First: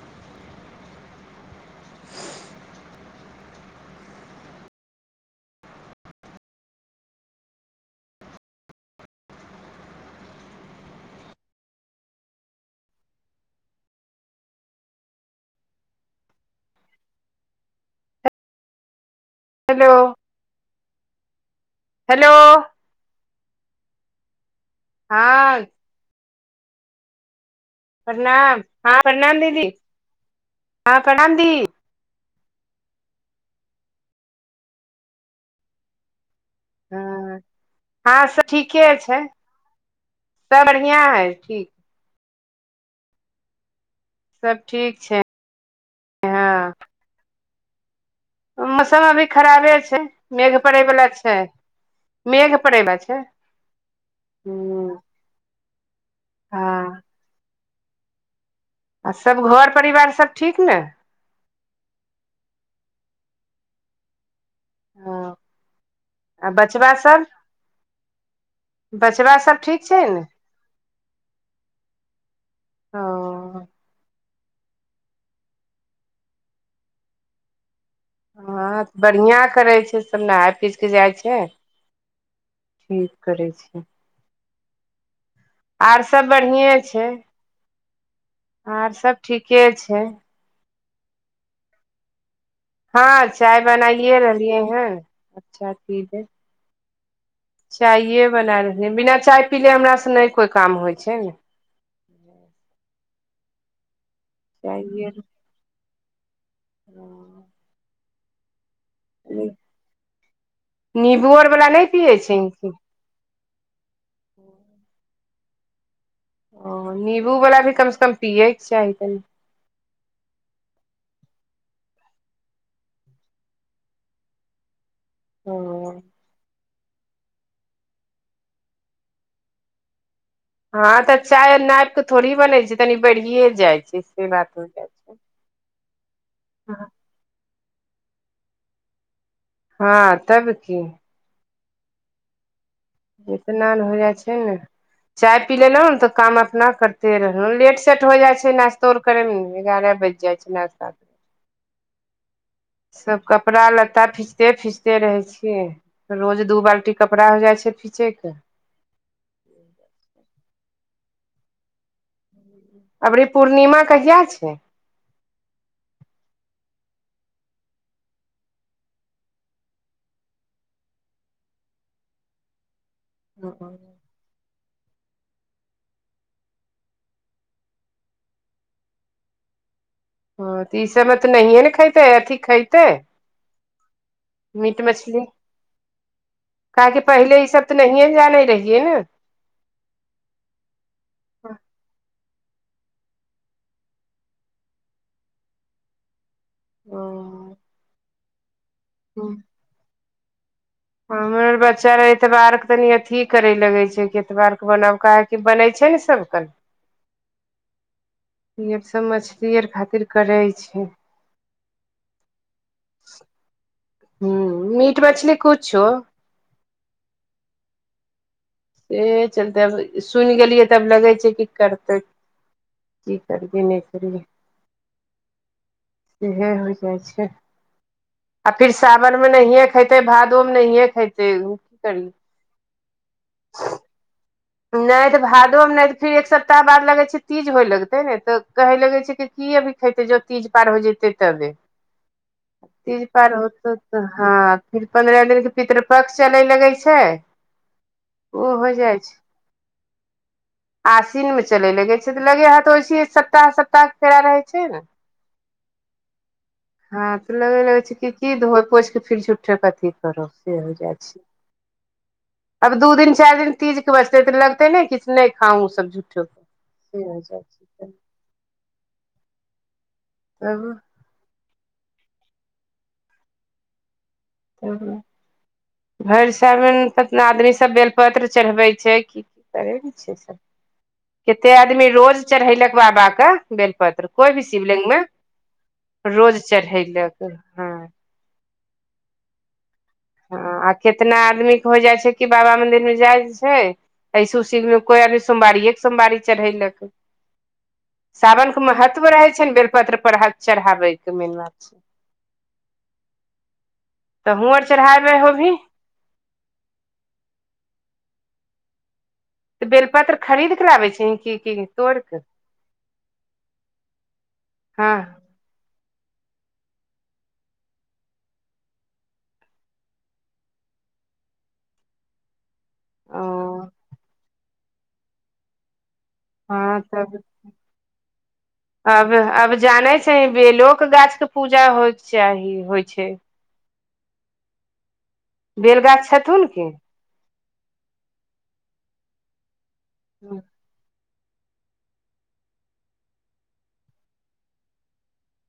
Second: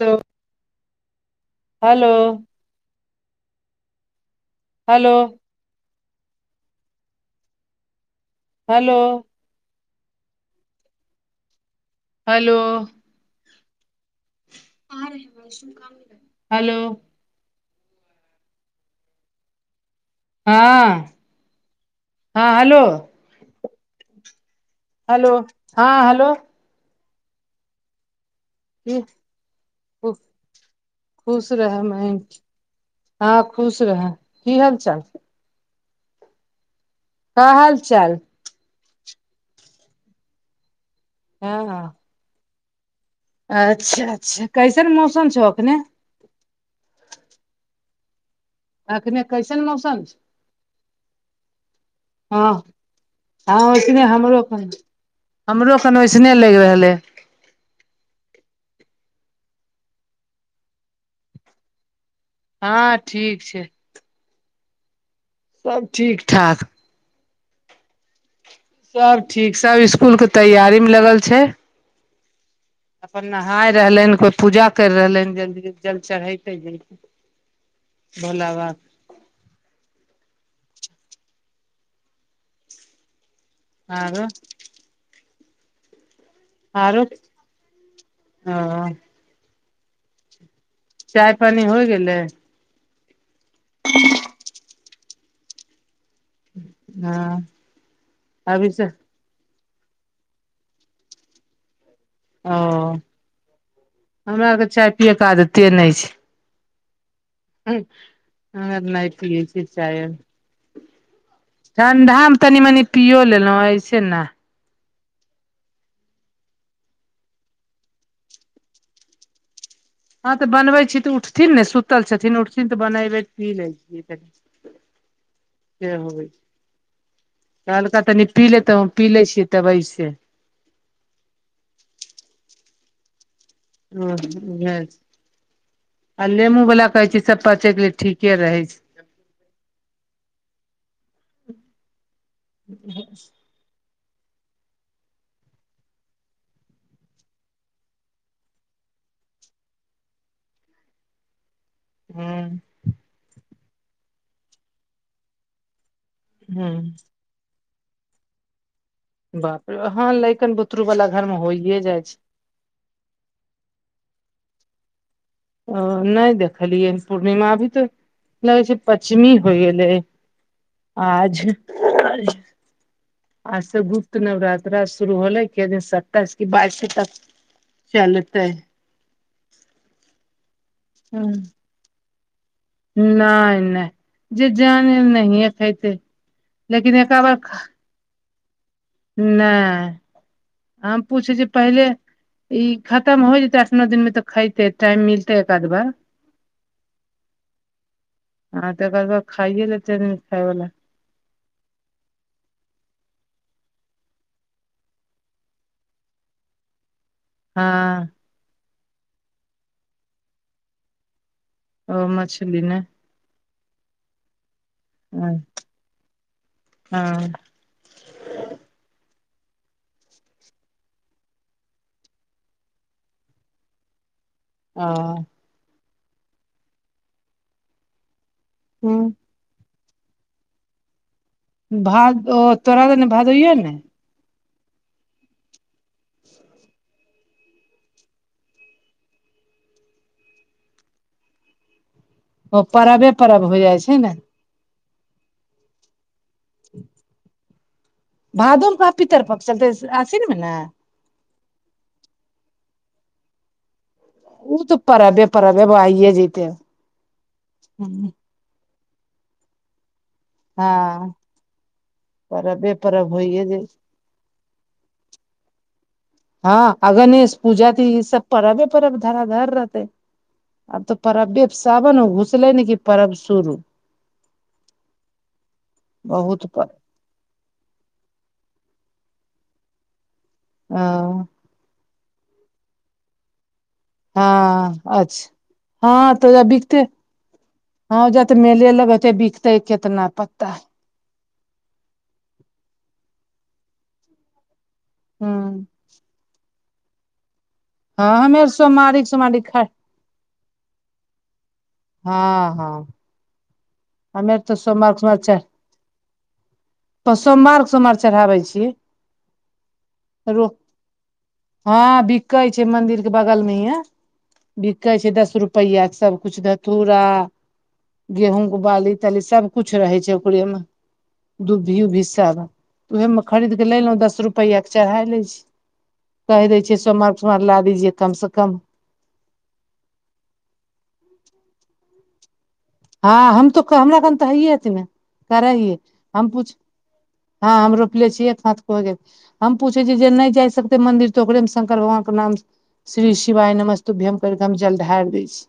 ह hello. Hello. Hello. Hello. Hello. Hello. ह ह हेलो हेलो हँ ह हेलो प्रणाम ह की प्रणाम दीदी ह प्रणाम दी समय। हँ खुश रहै कि हाल चाल छै हँ ह हाल चाल हँ सब ठीके छै सभ बढ़िया है ह ठीक ह अच्छा अच्छा कैसन मौसम छौ अपखने। ह मौसम अखने अभी कैसन खराबे छै मौसम मेघ पड़े वला छै। ह मेघ पड़े बला छै हथि नहि हमरखन हूं हमरो कन ओइसने लागि रहलै। हँ आ सभ घर परिवार सभ ठीक ने ह ठीक छै सभ ठीक ठाक बैसर। सभ ठीक सब सभ छै स्सकुल ने के तैयारी मे लगल छै अपन ओ नहााय रहलै ह कोइ पूजा करि रहलै हैं जल जल चढ़ैते जते भोला बाबा कऽ बढ़िया करे छै सभ नहाय पीस के जाइ छै। ठीक करै छीय। आग। आर सभ बढ़िए आरो छै ओ आर सभ ठीके छै चाय पानी होइ गेलै। हँ चाय बनाइए रहलियै हैं अच्छा चीज ह चाये बना रहल बिना चाय पीले हमर से नहि कोइ काम होइ छै ने। ओ हमरा आरके चाय पियएके देते नहि छै। ह। ह आ नत। नीबू आर वला नहि पियै छै ठण्डामे तनि की मनि पिओ लेलहुँ अऐसे ने। ओ नीमबूवला भी कम से कम पियएके चाही तनि। हँ तऽ बनबै छी तऽ उठथिन ने सुतल छथिन उठथिन त बनेबे पी लै छियै कनि से ओ ह कलका तनी पी ले तऽ हम पी ले छियै तब से ह तऽ चाय नाप के थोड़ी बने छै तनी बढ़िये जाय छै ह से बात हो उएह जाइ छै आ नेमू वला कहै छै सभ पचे के लिए ठीके रहै छै हँ तब कि [inaudible] स्नान हो जाइ छै न चाय पी लेलहूँ ने तऽ काम अपना करते रहलहु लेट सेट हो जाइ छै नाश्तो आर करेमे एगारह बजे जाच ने हू सभ कपड़ा लत्ता फीचते फीचते रहै छियै रोज दू हूं बाल्टी कपड़ा हो जाइ छै खीचे क हँ लकन बुतरू वालला घर मे होइे जाइ छै। अबरी पूर्णिमा कहिया छै नहि देखलियै पूर्णिमा अभी तऽ लगै छै पच्चिमी हो गेलै आज आज हँ सभ नवरात्रा शुरू होलै के दिन स्ताइस कऽ बारसे तक चलतै ह तऽ ई सभ मे तऽ ने खा तै अथी खाइ नहि नहि जे मीट जान मछली नहि खेते लेकिन एक बार नहियए जाने रहियै न नहि हम पूछै छी पहिले। ई खतम हो जते आठ न दिन मे तऽ खेते टाइम मिलते एक आध बार औ हँ तऽ कह खाइ लऽ तऽ खायइवला हमरर बच्चा एतबार के तनी अथी करे लगे छै कि एतबार के बनाव कऽ कि बनै छै ने सभके हँ ई आर सभ मछली आर खातिर करै छै ओ मछली न हू मीट मछली कुछ छो हँ से चलते आब सुनि गेलियै तऽ लगै छै की करतै कि करिये नहिसए ह। इहे हो जाइ छै आ फेर सावन मे नहियए खते भादो मे नहिये खेइते भाद ओ तोरा तने भादोइौ न नहि तऽ भादोमे नहि तऽ फिर एक सप्ताह बाद लगै छै तीज होइ लगतै ने तऽ कहै लगै छै कि अभी खेते जो तीज पार हो जतै तबे ओ तीज परबे पार परब हो होतै जाइ छै त ने हँ फिर पन्ध्रा दिन के पितृ पक्ष चले लगै छै ओ हो भादोमे कऽ पितर पक चलतै आश्विन मे ने आस्विन मे चले लगे छै तऽ लगे हा तऽ ओइस सत्ताह सत्ताह। रहै ओ छै तऽ परबे परबे आइए जैते हँ तऽ लगै छै कि धो पोछि के फेर झुठे अथी करब हँ परबे अब दू परब दीन चैर होइये दीन जे तीज बचते तऽ लगते ने कि नहि खा सबू। हँ आ गणेश पूजाति ई सभ परबे परब धरा धर रहते तब अब तऽ परब सावन घुसले ने कि परब शुरू भैर बहुत पर सावन कतना आदमी सभ बेलपत्र चढ़बै छै कि कि करे छै सभ ह कतेए आदमी रोज चढ़ेलक बाबा कऽ बेल पत्र कोय भी हँ शिवलिंग मे अच्छा रोज चढ़ेलक ह जत मेले लग बिकतै केतना हैं पत्ता आ कितना आदमी के होइ जाइ छै कि बाबा मंदिर मे जाइ छै ऐस उसी मे कोइ आदमी हूँ सोमवारिए कऽ सोमवारी चढ़ैलक हँ हमे सावन कऽ सोमवारी महत्व रहै सोमवारी छैन खाय बेल पत्र चढ़ाबैक मेन बात छै ह ह हम तऽ और हुँ त आर सोमवार के सोमवार चढ़ाबै छैर होबही सोमबार-सोमबार चढ़ाबै छिय तऽ बेलपत्र रो खरीद के लाबै छी की की ह तोड़ कऽ बिकै छै मन्दिर के बगल मे या बिकै हँ छै दस रुपया सभकुछ धथूरा गेहूँ बाली -ताली सभ कुछ रहै छै ओकरेमे दुधीयो भिस्सारा उहेए ओ मे खरीद के लैलौ दस रुपया के चढ़ाय लैय छी। कहि दै छियै हँ सोमवार- तब सोमवार ला दीजिये कम से कम अब -अब जानै छै बेलोक गाछ कऽ पूजा होइक चाही होइ छै हँ हम तो हमरा कन तऽ हइये छैले करै ही बेल गाछ हम छथुन पूछ की हँ हम रोपले छियै हा हम पूछे छी जे नहि जाय सक जेते मंदिर तऽ ओकरे मे शंकर भगवान के नाम श्री शिवाय नमस्तु भ्यम कर के हम जल ढारि दय छीयै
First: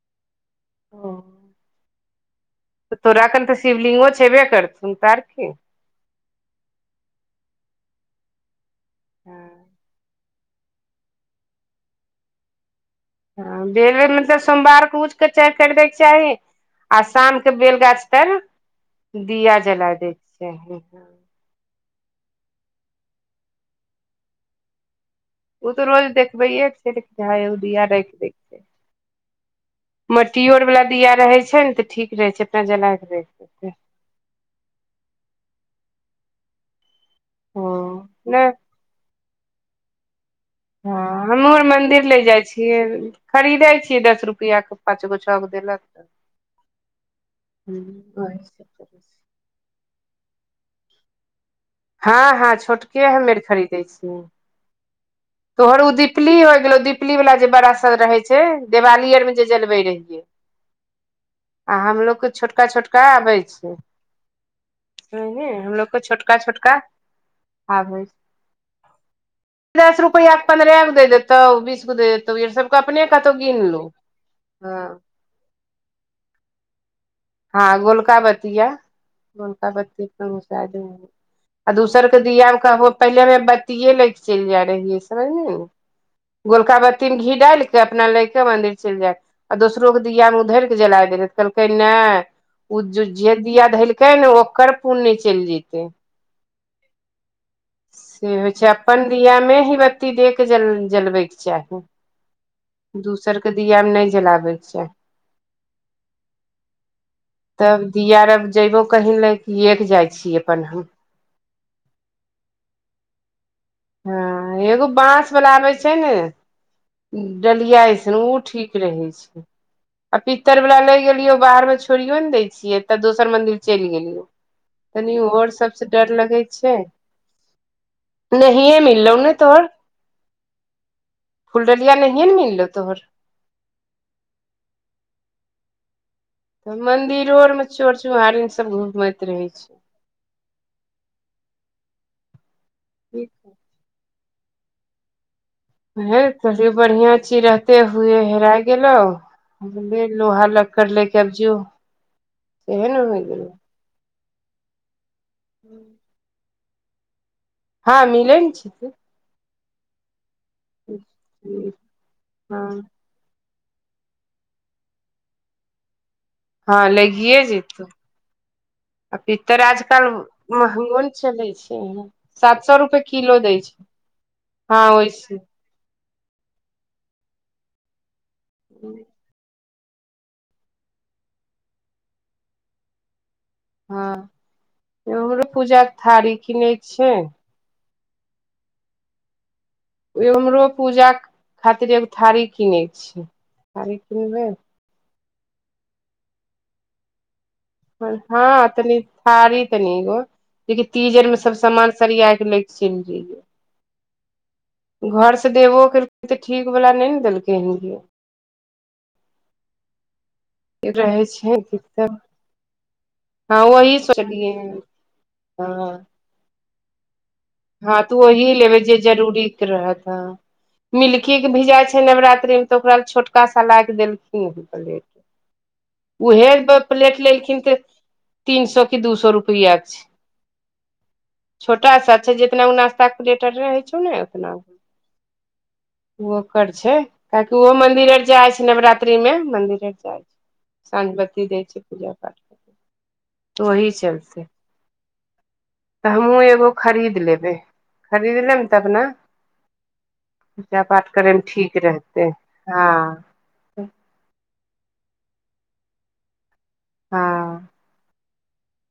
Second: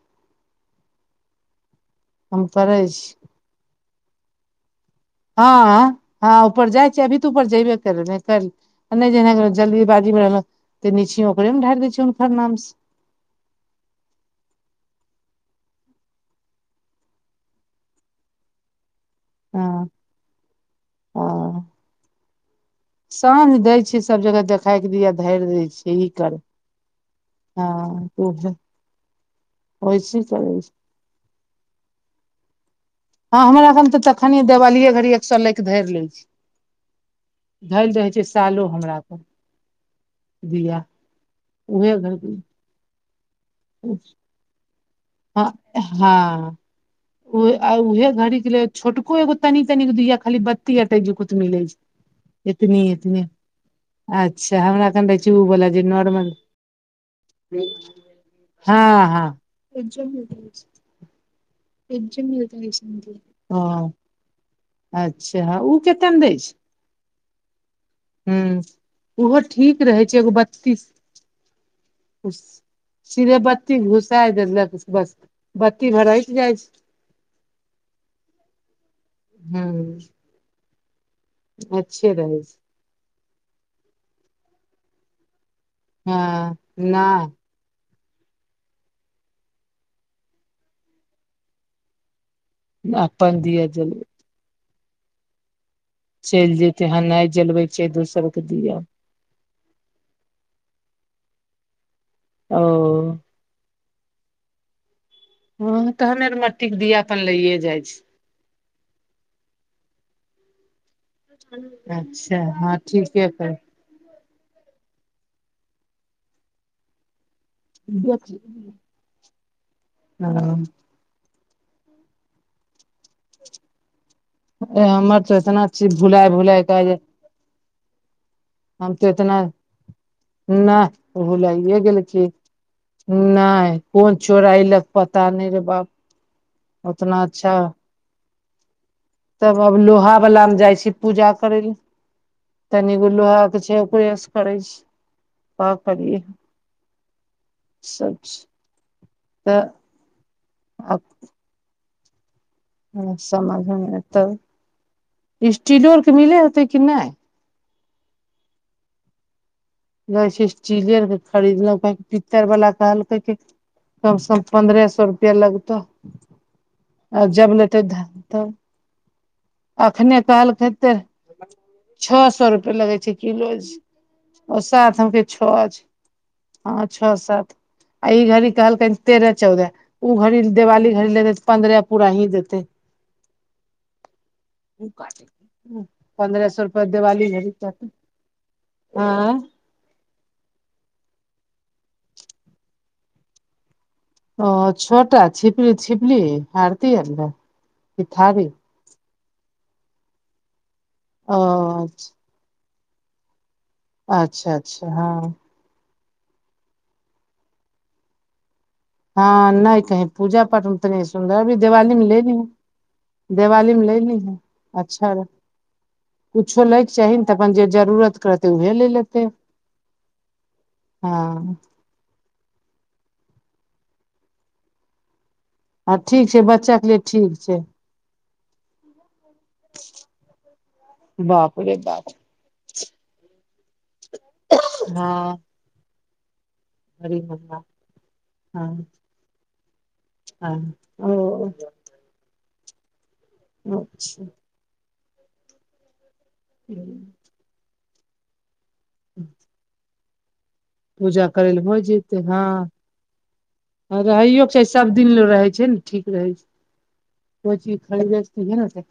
[inaudible] हम परहैय। तोराखन तऽ शिवलिंगो छेबे करथुन त ह ह ऊपर जाइ छिय अभी तऽ ऊपर जेबे करबै कर आ नै जेनैभेलौ हँ जल्दीबाजीमे रहल तऽ नीचही ओकरेमे ढारि द छ हुनकर नाम से ह [unintelligible] मतलब सोमवार पुछ कऽ चाय खैरदयके चाही आ शाम केँ बेलगाछ तर [inaudible] दिया हँ जला दैत कऽ चाही [unintelligible] साँझ दैय छै सब जगह देख [unintelligible] ओ तऽ रोज देखबैय केँ छै हँ एगो दिया रैख दै कऽ चाही ओहि [inaudible] म से करै मट्टियों छै अर वाला दीया रहै छै न तऽ ठीक रहै छैय तऽ जल कऽ रैख हँ हमराखन तऽ तखने देवालीेये घड़ी एक सौ लै कऽ धरि लै छी [inaudible] धैल हँ रहै छै नहि सालो हमरा तऽ [inaudible] दिया हँ हमहुँ अर मंदिर ले जाइ छियै खरीदैय छियै दस रुपया कऽ ह हँ [unintelligible] आ उह घड़ गेल छोटको एगो तनी तनी दिया खाली बत्ती ओटै जुकूत मिलै छै हँ हँ छोट केँ हम अर खरीदैय छियै से हमरा सन रहै छै ओ वला जे तोहरो ओ नॉर्मल दीपली हो गेलो दीपली वाला जे बड़ा सब रहे छै हँ देवाली आर मे जे जलबै रहियै [unintelligible] आ हमलोग कऽ छोटका छोटका आबै छैय ओ हं अच्छा नै हँ ओ हमलोग को केतेमे छोटका छोटका आबै छैय हुँ ओहो ठीक रहै छैय एगो रुपैया के पन्द्रह बत्तीस गो दे देतौ बीस गो दे देतौ ई सबके अपने [inaudible] कतौ सीधे गिन लो बत्तीस घुसाय दैलक हँ बस बत्ती छरैक जाइ छैय हँ गोलका बत्तिया गोलका हूँ बत्ती [unintelligible] आ दोसर अच्छे केँ रहै छै दीया मे कहबो पहिले हमे बत्तियए लैके चैल जाइ रहियै समझलीही हँ गोलका बत्ति में नहि घी डैल कै अपना लै केँ मंदिर चैल जाय आ दोसरो केँ दीया में उऽ धैर केँ जलाय दैय रहै कहलकै नै उ जो जे अपन दिया दीया जल धेलकै ने ओकर पुण्य चैल जैइते चैल जैइते हँ नै जलबै केँ चाही दोसर कऽ दीया दीया में ही बत्ती देके जल जलबै केँ चाही [unintelligible] दूसर कऽ दीया में नै जलाबै कऽ चाही हु तहने न मट्टी कऽ दीया तब दीयारब जयबो कहीं लयकिये जाय छियै अपन हम अच्छा हँ ठीके हँ एगो बांस बला आबै छैय ने डलिया ऐसन उऽ ठीक रहै छैय आ पीत्तर ह वला लै गेलियौ बाहर में छोड़ियो न दैय छियै तऽ दोसर मन्दिर चैल गेलियै तनि हमर तऽ इतना व्हाट्सएप स चीज डर भुलाय लगै भुलाय छैय क जे हम तऽ मिललौ ने एतना तोहर [inaudible] नै ओहो लाइये फुलडलिया नहिये गेलखिन ने मिललौ तोहर [inaudible] नै कोन चोराय लक पता नै रे बाप उतना मंदिरो अर अच्छा में चोर चुम्हारे सब घुमैत रहै तब अब छै लोहावला में जाय छी पूजा करयल [inaudible] तनी गो लोहाक छैय ऊपरे सऽ करै छी का करियै हैय थोड़े बढ़िया चीज रहते सब हुये हेराय गेलौ। तऽ लोहा लकड़ लेके आब जो सेहे ने होइ गेलौ समझ मे एतौ स्टीलो आर के मिले हेतै कि नहि ह मिलै ने छैय कहै छैय स्टीले आर के खरीदलहुँ कही पित्तर हँ वला दान करतै कम सँ कम पन्द्रह सौ रूपैया लगतौ। ह आ लगिये जब लेते जेतै तऽ आ पित्तर आजकल अखने कहलकै तऽ महंगो न चलै छैय छओ सए सात रुपए सौ लगै रूपे छै किलो दैय छैय [inaudible] ओ सात हम कहै छह छैय हँ छह सात आई घड़ी कहलकै तेरह चौदह ओ घड़ी देवाली घड़ी लेबै त पन्द्रह पूरा ही देतै। ह पन्द्रह सौ किनै रूपैया छै दिवाली घड़ीटा के आय ओ हमरो पूजा कऽ खातिर एगो थारी किनैक छैय थारी किनबै छहटा छिपली छिपली आरती आर ले हँ तनी थारी तनि गो जे कि तीज आर मे सभ ओ समान सरिया लैत चलि जेबै। अच्छा अच्छा हँ देबो केलकै तऽ ठीक वाला नहि ने देलकै ह हँ नहि कही पूजा पाठ मे तनी रहै सुन्दर अभी छै दिवाली मे दिक्कत ले लिहो हँ देवाली मे वही ले लिहे सोचलियै अच्छा कुछो लैके चाही ने तऽ अपन जे ह तऽ जरूरत वही करतै उहे लेबै ले जे लेतै जरूरी के रहत मिलकी के हँ भी जाय छैय नवरात्रि। तऽ ओकरा ल छोटका सा लाय के देलखिन हे पलेट आ ठीक छै उहे बच्चा बेर के लिए प्लेट ठीक लेलखिन छै तऽ तीन सौ कि दू सौ रूपैया के छैय बाप रे बाप। जेतना उ नास्ता कऽ प्लेट अर रहै छौ ने अपना हँ ओकर छैय हरी काहे कि हँ ओहो मंदिर आर जाय छैय हँ नवरात्रि मे मंदिर जाय छैय। सांझ बत्ती ओ दैय छैय पुतो हैं ओही अच्छा चलते तऽ हमहुँ एगो खरीद। लेबे खरीद लेम तब न पूजा पाठ करैमे करै लए ठीक हो रहतै ह ह रहैयोके छै सभदिन लऽ रहै छै ने ठीक रहै छै कोइ हँ चीज खरीदने से ठीके ने होय छै।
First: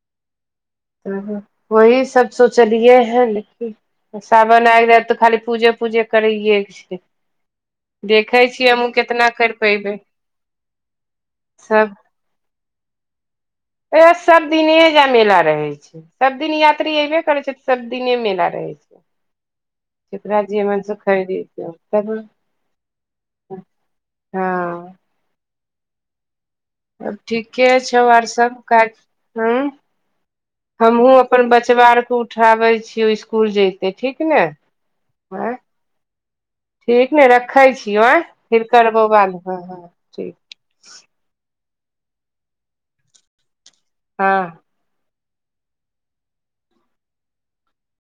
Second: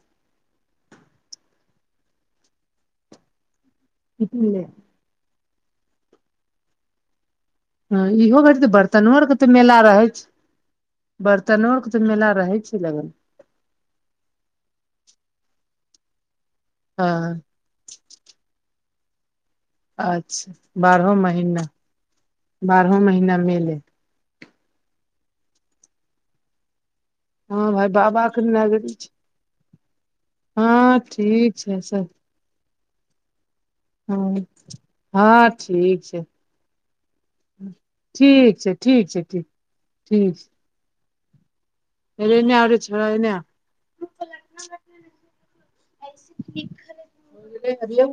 तऽ वही सभ सोचलियै हँ लेकिन ने सावन आबि जायत तऽ खाली पूजे पूजे करैके छै। ह इहो देखै बेर छियै तऽ हमहूँ बर्तनो केतना आरके तऽ करि मेला पैबै रहै छै। बर्तनो आर सब के त मेला रहै छै लगल तय सभ दिने ऐजा मेला रहै छै सभ दिन यात्री अयबे हँ करै छै सभदिने मेला रहै छै। अच्छा शकराजी मन सु बारहो खरीद महीना छै तऽ बारहो महीना मेले ह तब ठीके हँ भाय छौ आर बाबा के सभ काज नगरी छै हैं हँ हमहूँ अपन ठीक छै बचबा आर सब के उठाबे छीयौ इसकुल जइ हँ ठीक छै ठीक ने रखै छीयौ आँय ठीक फिर छै करबौ ठीक छै ठीक बादमे हँ हँ ठीक हेरे ईने आओरे छौड़ा ईने आ हँ [inaudible]